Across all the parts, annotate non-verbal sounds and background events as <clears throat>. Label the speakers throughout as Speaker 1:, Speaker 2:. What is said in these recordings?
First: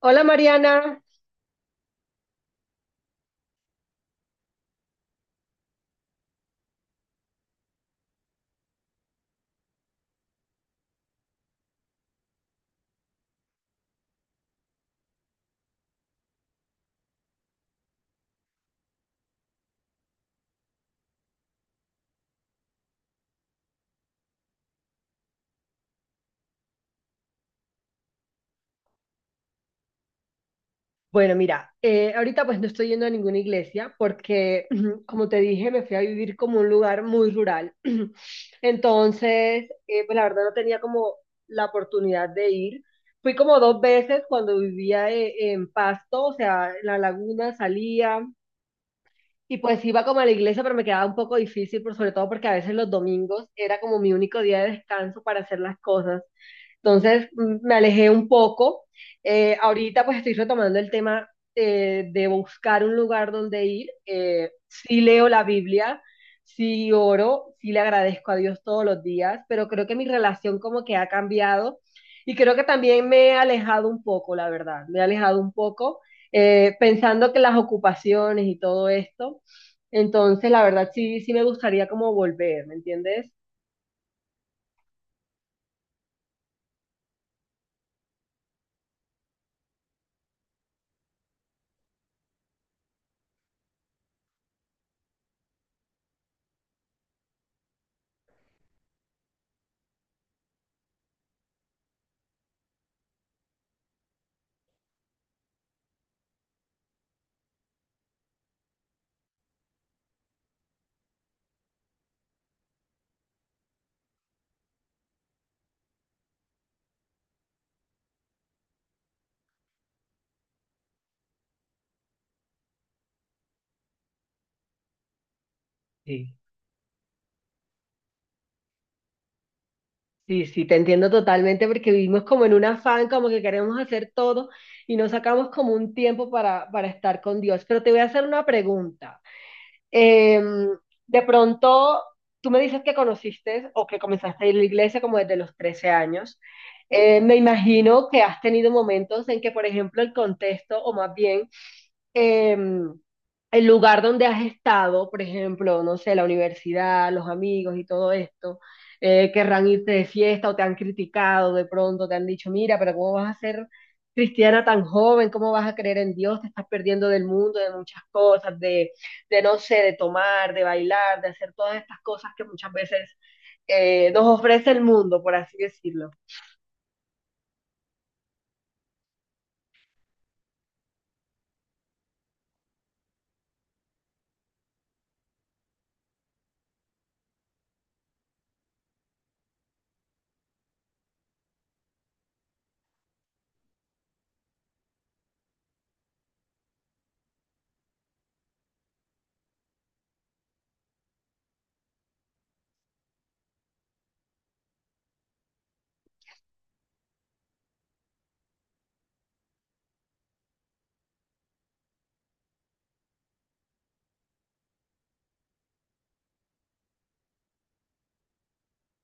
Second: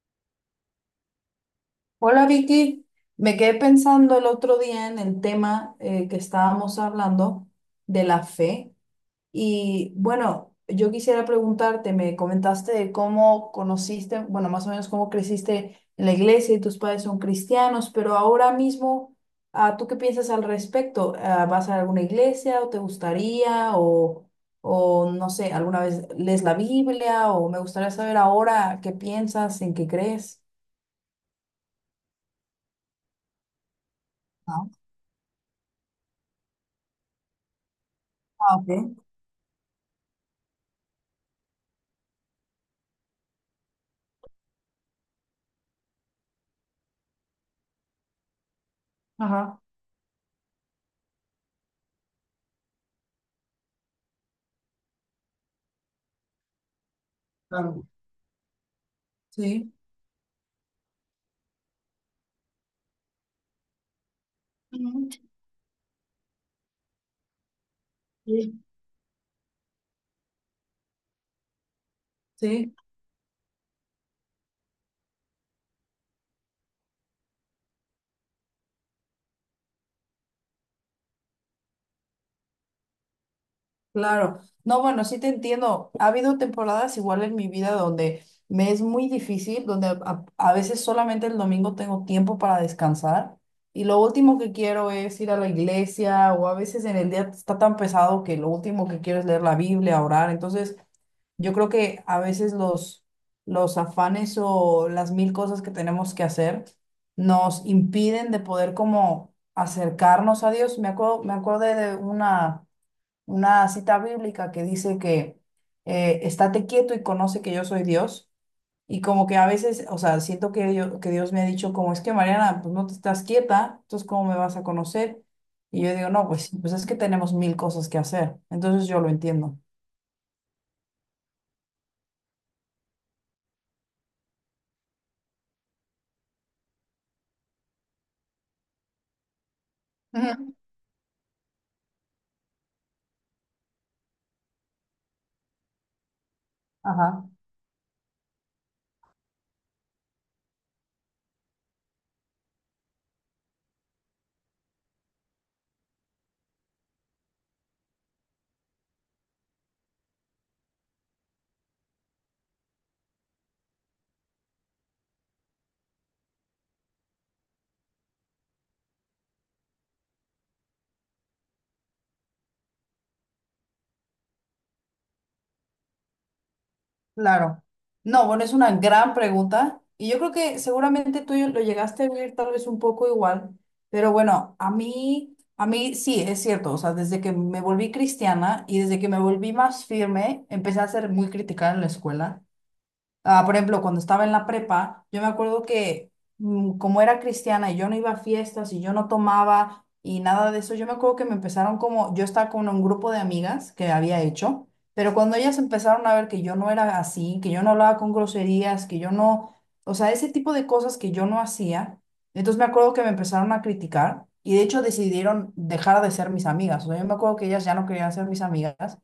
Speaker 1: Hola Mariana.
Speaker 2: Hola Vicky, me quedé pensando el otro día en el tema que estábamos hablando de la fe y bueno, yo quisiera preguntarte, me comentaste de cómo conociste, bueno, más o menos cómo creciste en la iglesia y tus padres son cristianos, pero ahora mismo, ¿tú qué piensas al respecto? ¿Vas a alguna iglesia o te gustaría o no sé, alguna vez lees la Biblia o me gustaría saber ahora qué piensas, en qué crees?
Speaker 1: Bueno, mira, ahorita pues no estoy yendo a ninguna iglesia
Speaker 2: Ah,
Speaker 1: porque, <clears throat> como te dije, me fui a vivir como un lugar muy rural. <clears throat>
Speaker 2: ok.
Speaker 1: Entonces, pues la verdad no tenía como la oportunidad de ir. Fui como dos veces cuando vivía en Pasto, o sea, en la laguna salía. Y
Speaker 2: Ajá.
Speaker 1: pues iba como a la iglesia, pero me quedaba un poco difícil, por sobre todo porque a veces los domingos era como mi único día de descanso para hacer las cosas. Entonces me
Speaker 2: Claro.
Speaker 1: alejé un poco.
Speaker 2: Sí.
Speaker 1: Ahorita pues estoy retomando el tema de buscar un lugar donde ir. Sí
Speaker 2: Ujú.
Speaker 1: leo la Biblia, sí oro, sí le agradezco a
Speaker 2: Sí.
Speaker 1: Dios todos los días, pero creo que mi relación como que ha cambiado y creo que
Speaker 2: Sí.
Speaker 1: también me he alejado un poco, la verdad, me he alejado un poco pensando que las ocupaciones y todo esto entonces, la verdad, sí, sí me gustaría como volver, ¿me entiendes?
Speaker 2: Claro, no, bueno, sí te entiendo. Ha habido temporadas igual en mi vida donde me es muy difícil, donde a veces solamente el domingo tengo tiempo para descansar y lo último que quiero es ir a la iglesia o a veces en el día está tan pesado que lo último que quiero es leer la Biblia, orar. Entonces, yo creo que a veces los afanes o las mil cosas que tenemos que hacer nos impiden de poder como acercarnos a Dios. Me acuerdo, me acordé de una cita bíblica que dice que estate quieto y conoce que yo soy Dios. Y como que a veces, o sea, siento que, que Dios me ha dicho, como es que Mariana, pues no te estás quieta, entonces ¿cómo me vas a conocer? Y yo digo, no,
Speaker 1: Sí,
Speaker 2: pues, sí, pues es que tenemos mil cosas que hacer. Entonces yo lo entiendo.
Speaker 1: sí, sí, te entiendo totalmente porque vivimos como en un afán, como que queremos hacer todo y no sacamos como un tiempo para estar con Dios. Pero te voy a hacer una pregunta. Eh,
Speaker 2: Ujú.
Speaker 1: de pronto, tú me dices que conociste o que comenzaste a ir a la iglesia como desde los 13 años.
Speaker 2: Ajá.
Speaker 1: Me imagino que has tenido momentos en que, por ejemplo, el contexto, o más bien em, el lugar donde has estado, por ejemplo, no sé, la universidad, los amigos y todo esto, querrán irte de fiesta o te han criticado de pronto, te han dicho, mira, pero ¿cómo vas a ser cristiana tan joven? ¿Cómo vas a creer en Dios? Te estás perdiendo del mundo, de muchas cosas, de no sé, de tomar, de bailar, de hacer todas estas cosas que muchas veces nos ofrece el mundo, por así decirlo.
Speaker 2: Claro. No, bueno, es una gran pregunta y yo creo que seguramente tú lo llegaste a vivir tal vez un poco igual, pero bueno, a mí sí, es cierto, o sea, desde que me volví cristiana y desde que me volví más firme, empecé a ser muy criticada en la escuela. Ah, por ejemplo, cuando estaba en la prepa, yo me acuerdo que como era cristiana y yo no iba a fiestas y yo no tomaba y nada de eso, yo me acuerdo que me empezaron como, yo estaba con un grupo de amigas que había hecho, pero cuando ellas empezaron a ver que yo no era así, que yo no hablaba con groserías, que yo no, o sea, ese tipo de cosas que yo no hacía, entonces me acuerdo que me empezaron a criticar y de hecho decidieron dejar de ser mis amigas. O sea, yo me acuerdo que ellas ya no querían ser mis amigas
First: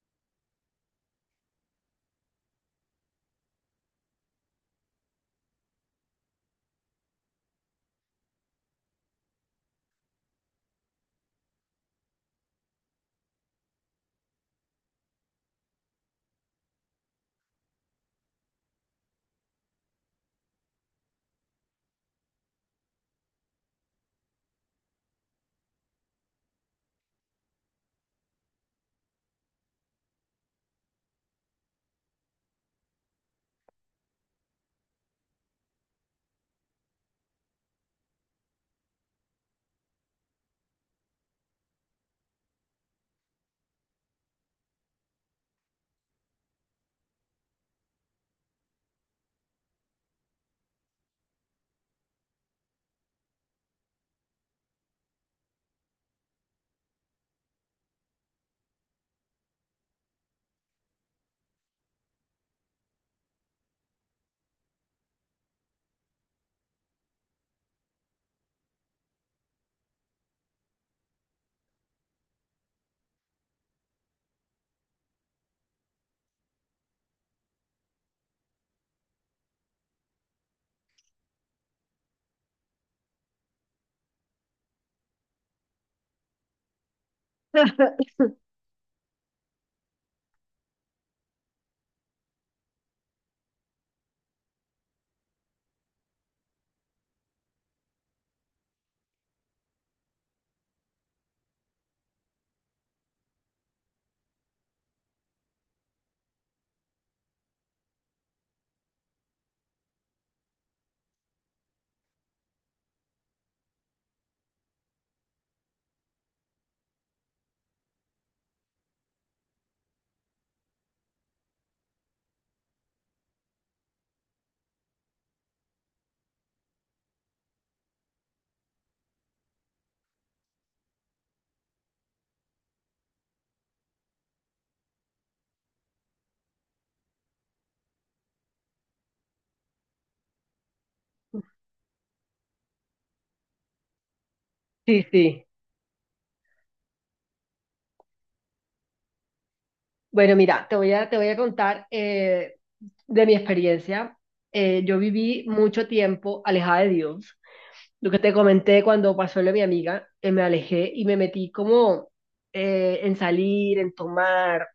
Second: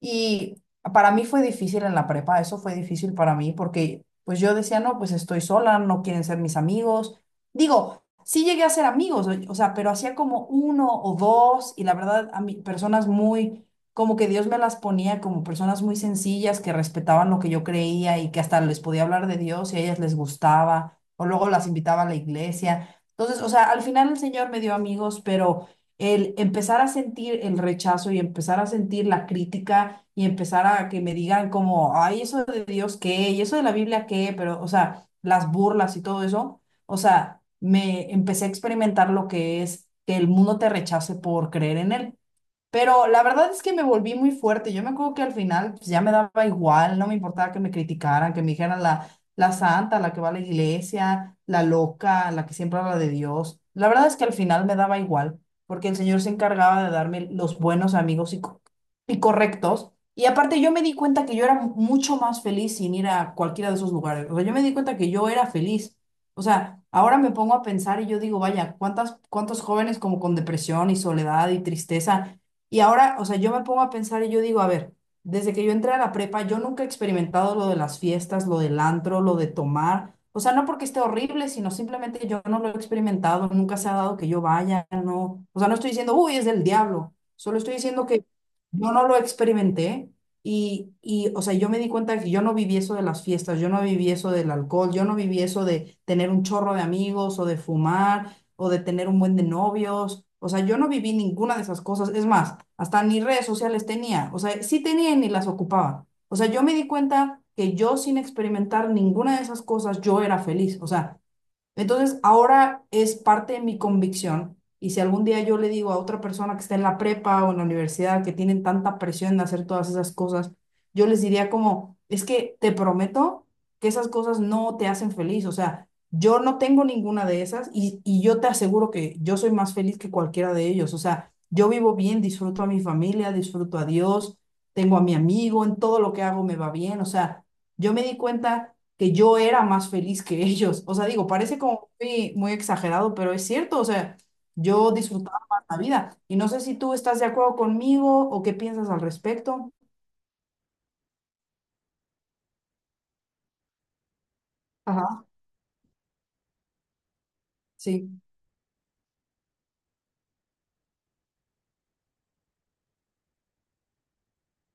Speaker 2: y para mí fue difícil en la prepa, eso fue difícil para mí porque pues yo decía, no, pues estoy sola, no quieren ser mis amigos. Digo, sí llegué a ser amigos, o sea, pero hacía como uno o dos y la verdad a mí personas muy, como que Dios me las ponía como personas muy sencillas que respetaban lo que yo creía y que hasta les podía hablar de Dios y a ellas les gustaba o luego las invitaba a la iglesia. Entonces, o sea, al final el Señor me dio amigos, pero el empezar a sentir el rechazo y empezar a sentir la crítica y empezar a que me digan como, ay, eso de Dios qué, y eso de la Biblia qué, pero, o sea, las burlas y todo eso, o sea, me empecé a experimentar lo que es que el mundo te rechace por creer en él. Pero la verdad es que me volví muy fuerte. Yo me acuerdo que al final pues, ya me daba igual, no me importaba que me criticaran, que me dijeran la santa, la que va a la iglesia, la loca, la que siempre habla de Dios. La verdad es que al final me daba igual, porque el Señor se encargaba de darme los buenos amigos y y correctos. Y aparte yo me di cuenta que yo era mucho más feliz sin ir a cualquiera de esos lugares. O sea, yo me di cuenta que yo era feliz. O sea, ahora me pongo a pensar y yo digo, vaya, ¿cuántos jóvenes como con depresión y soledad y tristeza? Y ahora, o sea, yo me pongo a pensar y yo digo, a ver, desde que yo entré a la prepa, yo nunca he experimentado lo de las fiestas, lo del antro, lo de tomar. O sea, no porque esté horrible, sino simplemente yo no lo he experimentado, nunca se ha dado que yo vaya, no. O sea, no estoy diciendo, uy, es del diablo. Solo estoy diciendo
Speaker 1: <laughs>
Speaker 2: que yo no lo experimenté o sea, yo me di cuenta que yo no viví eso de las fiestas, yo no viví eso del alcohol, yo no viví eso de tener un chorro de amigos o de fumar o de tener un buen de novios. O sea, yo no viví ninguna de esas cosas. Es más, hasta ni redes sociales tenía. O sea, sí tenía y ni las ocupaba. O sea, yo me di cuenta que yo sin experimentar ninguna de esas cosas, yo era feliz. O sea, entonces, ahora es parte de mi convicción. Y si algún día yo le digo a otra persona que está en la prepa o en la universidad que tienen tanta presión de hacer todas esas cosas, yo les diría como, es que te prometo que esas cosas no te hacen feliz. O sea, yo no tengo ninguna de esas y yo te aseguro que yo soy más feliz que cualquiera de ellos. O sea, yo vivo bien, disfruto a mi familia, disfruto a Dios, tengo a mi amigo, en todo lo que hago me va bien. O sea, yo me di cuenta que yo era más feliz que <laughs> ellos. O sea, digo, parece como muy, muy exagerado, pero es cierto, o sea, yo
Speaker 1: Sí,
Speaker 2: disfrutaba
Speaker 1: sí.
Speaker 2: más la vida. Y no sé si tú estás de acuerdo conmigo o qué piensas al respecto.
Speaker 1: Bueno, mira, te voy a contar de mi experiencia. Yo
Speaker 2: Ajá,
Speaker 1: viví mucho tiempo alejada de Dios. Lo que
Speaker 2: sí.
Speaker 1: te comenté cuando pasó lo de mi amiga, me alejé y me metí como en salir, en tomar.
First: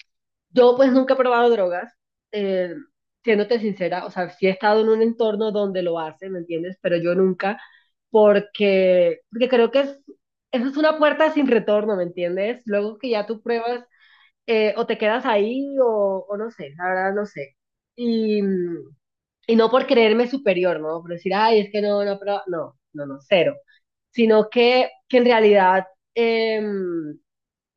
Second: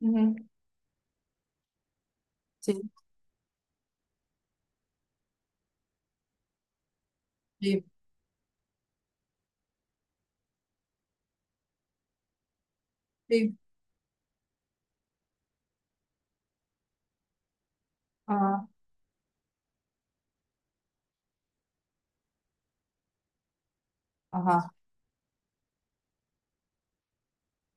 Speaker 2: Ujú.
Speaker 1: Yo pues nunca he probado drogas, eh,
Speaker 2: Sí,
Speaker 1: siéndote sincera, o sea, sí he estado en un entorno donde lo hacen, ¿me entiendes? Pero yo nunca,
Speaker 2: sí,
Speaker 1: porque creo que es, eso es una puerta sin retorno, ¿me entiendes? Luego que ya tú
Speaker 2: sí.
Speaker 1: pruebas o te quedas ahí o no sé, la verdad no sé. Y,
Speaker 2: Ajá,
Speaker 1: mm, y no por creerme superior, ¿no? Por decir, ay, es que no, no, pero no, no, no, cero. Sino
Speaker 2: ajá,
Speaker 1: que en realidad em,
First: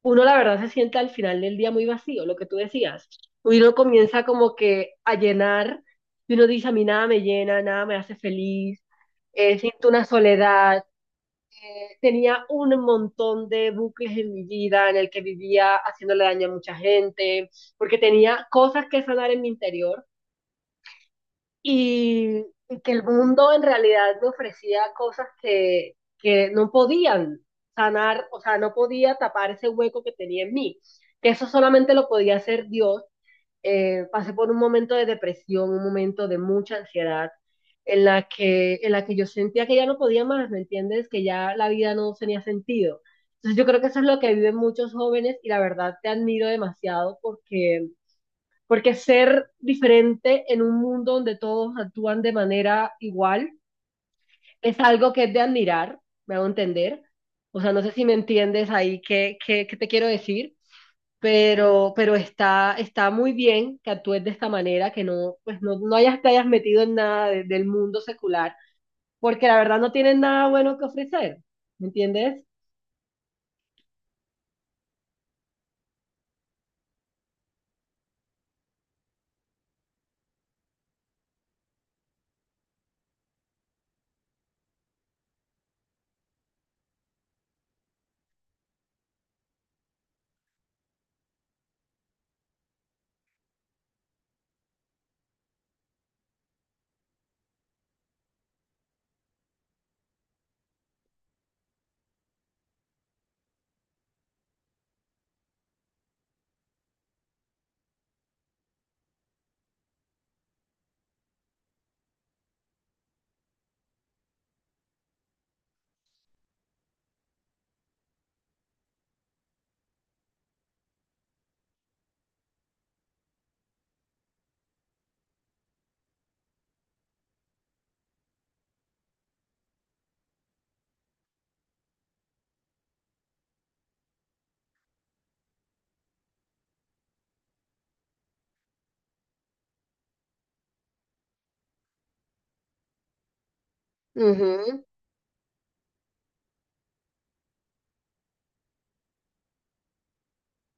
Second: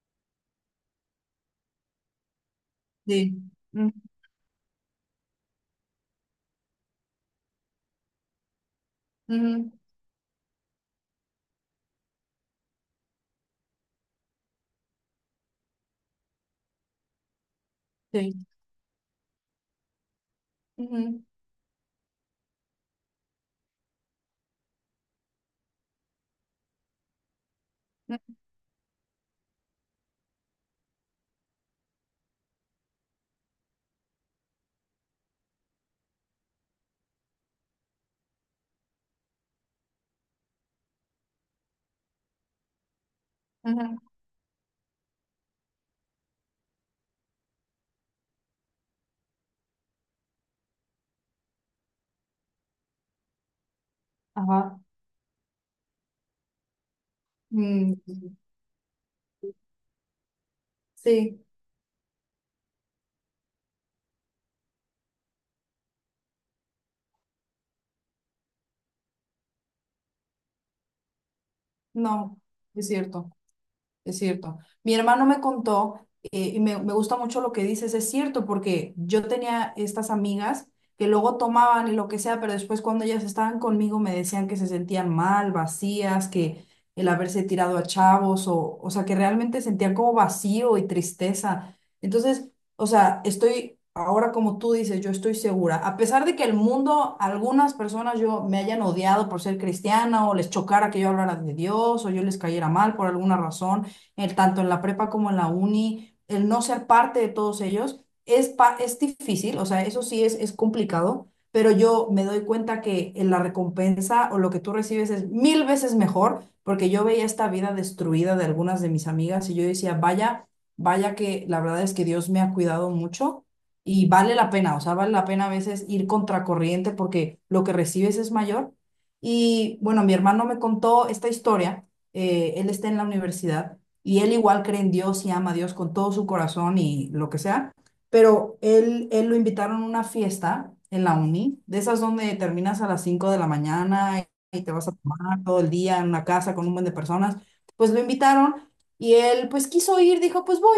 Speaker 1: uno la verdad se siente al final del día muy vacío, lo que tú decías.
Speaker 2: sí.
Speaker 1: Uno
Speaker 2: mm,
Speaker 1: comienza como que a llenar y uno dice, a mí nada me llena, nada me hace feliz,
Speaker 2: ujú,
Speaker 1: siento una soledad. Tenía un montón de bucles en mi vida en el que vivía haciéndole daño a mucha gente, porque
Speaker 2: sí.
Speaker 1: tenía cosas que sanar en mi interior
Speaker 2: Ujú,
Speaker 1: y, y que el mundo en realidad me ofrecía cosas que no podían sanar, o sea, no podía tapar ese hueco que tenía en mí, que eso solamente lo podía hacer Dios. Pasé por un momento de depresión, un momento de mucha ansiedad, en la que yo sentía que ya no podía más, ¿me entiendes? Que ya la vida no tenía sentido. Entonces yo creo que eso es
Speaker 2: ujú.
Speaker 1: lo que viven muchos jóvenes y la verdad te admiro demasiado porque ser diferente en un mundo donde todos actúan de manera igual es
Speaker 2: Ajá.
Speaker 1: algo que es de admirar, me hago entender. O sea, no sé
Speaker 2: mm,
Speaker 1: si me entiendes ahí qué, qué, qué te quiero decir,
Speaker 2: sí,
Speaker 1: pero está, está muy bien que actúes de esta manera, que no, pues no, no hayas, te hayas metido en nada de- del mundo secular, porque la verdad no tienen nada bueno que ofrecer, ¿me
Speaker 2: no,
Speaker 1: entiendes?
Speaker 2: es cierto. Es cierto. Mi hermano me contó, y me gusta mucho lo que dices, es cierto, porque yo tenía estas amigas que luego tomaban y lo que sea, pero después cuando ellas estaban conmigo me decían que se sentían mal, vacías, que el haberse tirado a chavos, o sea, que realmente sentían como vacío y tristeza. Entonces, o sea, estoy ahora como tú dices, yo estoy segura, a pesar de que el mundo, algunas personas yo me hayan odiado por ser cristiana o les chocara que yo hablara de Dios o yo les cayera mal por alguna razón tanto en la prepa como en la uni, el no ser parte de todos ellos es difícil, o sea, eso sí es complicado, pero yo me doy cuenta que en la recompensa o lo que tú recibes es mil veces mejor, porque yo veía esta vida destruida de algunas de mis amigas y yo decía, vaya que la verdad es que Dios me ha cuidado mucho. Y vale la pena, o sea, vale la pena a veces ir contracorriente porque lo que recibes es mayor. Y bueno, mi hermano me contó esta historia, él está en la universidad y él igual cree en Dios y ama a Dios con todo su corazón y lo que sea, pero él lo invitaron a una fiesta en la uni, de esas donde terminas a las 5 de la mañana y te
Speaker 1: Ujú,
Speaker 2: vas a tomar todo el día en una casa con un buen de personas, pues lo invitaron y él pues quiso ir, dijo pues voy.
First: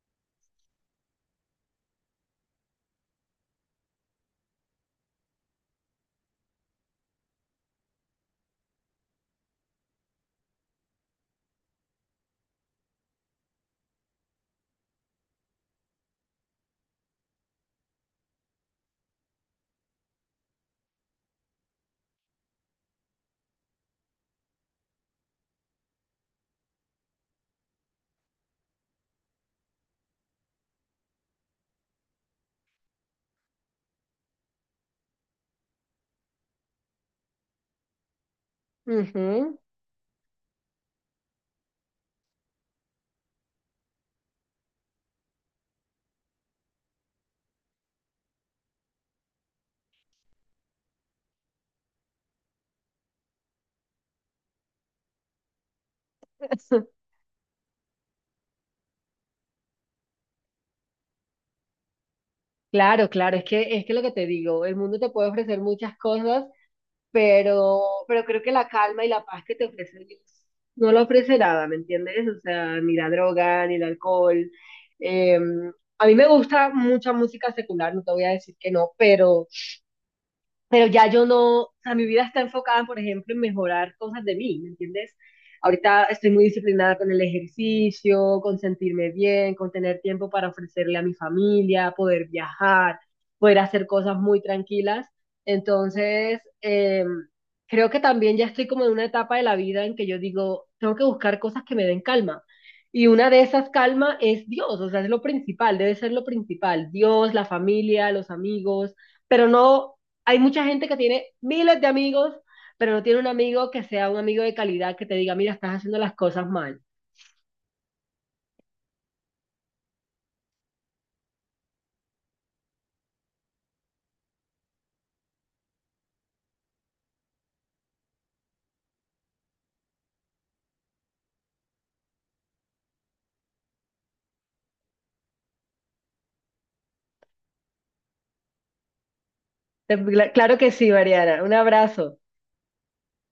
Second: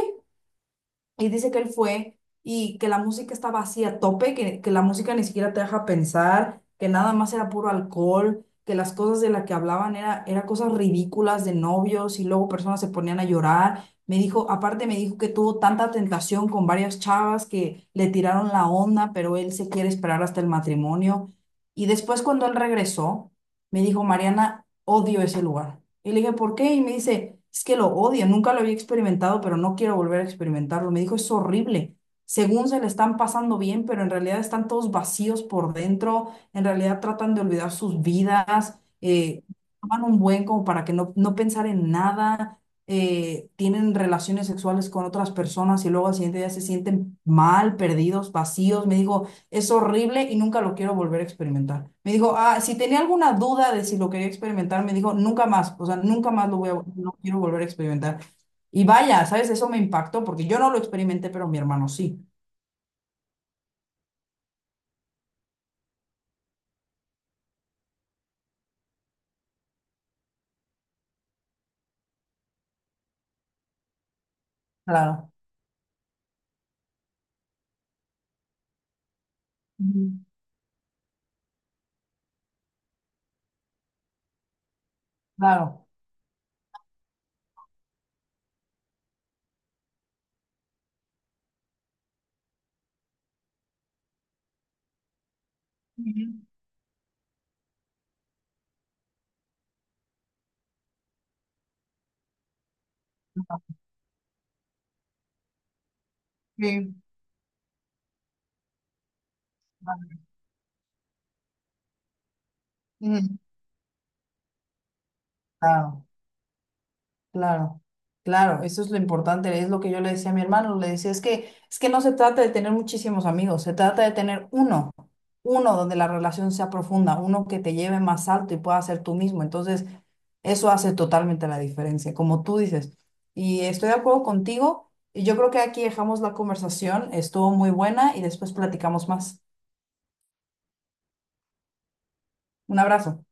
Speaker 2: Y dice que él fue y que la música estaba así a tope, que la música ni siquiera te deja pensar, que nada más era puro alcohol, que las cosas de las que hablaban era cosas ridículas de novios y luego personas se ponían a llorar. Me dijo, aparte me dijo que tuvo tanta tentación con varias chavas que le tiraron la onda, pero él se quiere esperar hasta el matrimonio. Y después cuando él regresó, me dijo, Mariana, odio ese lugar. Y le dije, ¿por qué? Y me dice, es que lo odia. Nunca lo había experimentado, pero no quiero volver a experimentarlo. Me dijo, es horrible. Según se le están pasando bien, pero en realidad están todos vacíos por dentro, en realidad tratan de olvidar sus vidas,
Speaker 1: ujú.
Speaker 2: toman un buen como para que no pensar en nada, tienen relaciones sexuales con otras personas y luego al siguiente día se sienten mal, perdidos, vacíos. Me dijo, es horrible y nunca lo quiero volver a experimentar. Me dijo, ah, si tenía alguna duda de si lo quería experimentar, me dijo, nunca más, o sea, nunca más lo voy a,
Speaker 1: <laughs>
Speaker 2: no quiero volver a experimentar. Y vaya, ¿sabes? Eso me impactó porque yo no lo experimenté, pero mi hermano sí.
Speaker 1: Claro, claro, es que lo que te digo, el mundo te puede ofrecer muchas cosas, pero creo que la calma y la paz que te ofrece Dios no lo ofrece nada, ¿me entiendes? O sea, ni la droga, ni el alcohol.
Speaker 2: Claro.
Speaker 1: Eh, a mí me gusta mucha música secular, no te voy a decir que no,
Speaker 2: Ujú.
Speaker 1: pero ya yo no, o sea, mi vida está enfocada, por ejemplo, en mejorar cosas de mí, ¿me entiendes?
Speaker 2: Claro.
Speaker 1: Ahorita estoy muy disciplinada con el ejercicio, con sentirme bien, con tener tiempo para ofrecerle a mi familia, poder viajar, poder hacer cosas muy tranquilas.
Speaker 2: Ujú.
Speaker 1: Entonces, creo que también ya estoy como en una etapa de la vida en que yo digo, tengo que buscar cosas que me den calma. Y una de esas calma es Dios, o sea, es lo principal, debe ser lo principal.
Speaker 2: Sí.
Speaker 1: Dios, la familia, los amigos, pero no
Speaker 2: Vale.
Speaker 1: hay mucha gente que tiene miles de amigos, pero no tiene un
Speaker 2: Ujú.
Speaker 1: amigo que sea un amigo de calidad que te diga, mira, estás haciendo
Speaker 2: Claro.
Speaker 1: las cosas mal.
Speaker 2: Claro, claro, eso es lo importante, es lo que yo le decía a mi hermano, le decía, es es que no se trata de tener muchísimos amigos, se trata de tener uno, uno donde la relación sea profunda, uno que te lleve más alto y pueda ser tú mismo, entonces eso hace totalmente la diferencia, como tú dices, y estoy de acuerdo contigo, y yo creo que aquí dejamos la conversación, estuvo muy buena y después platicamos más.
Speaker 1: Claro que sí, Mariana. Un abrazo.
Speaker 2: Un abrazo.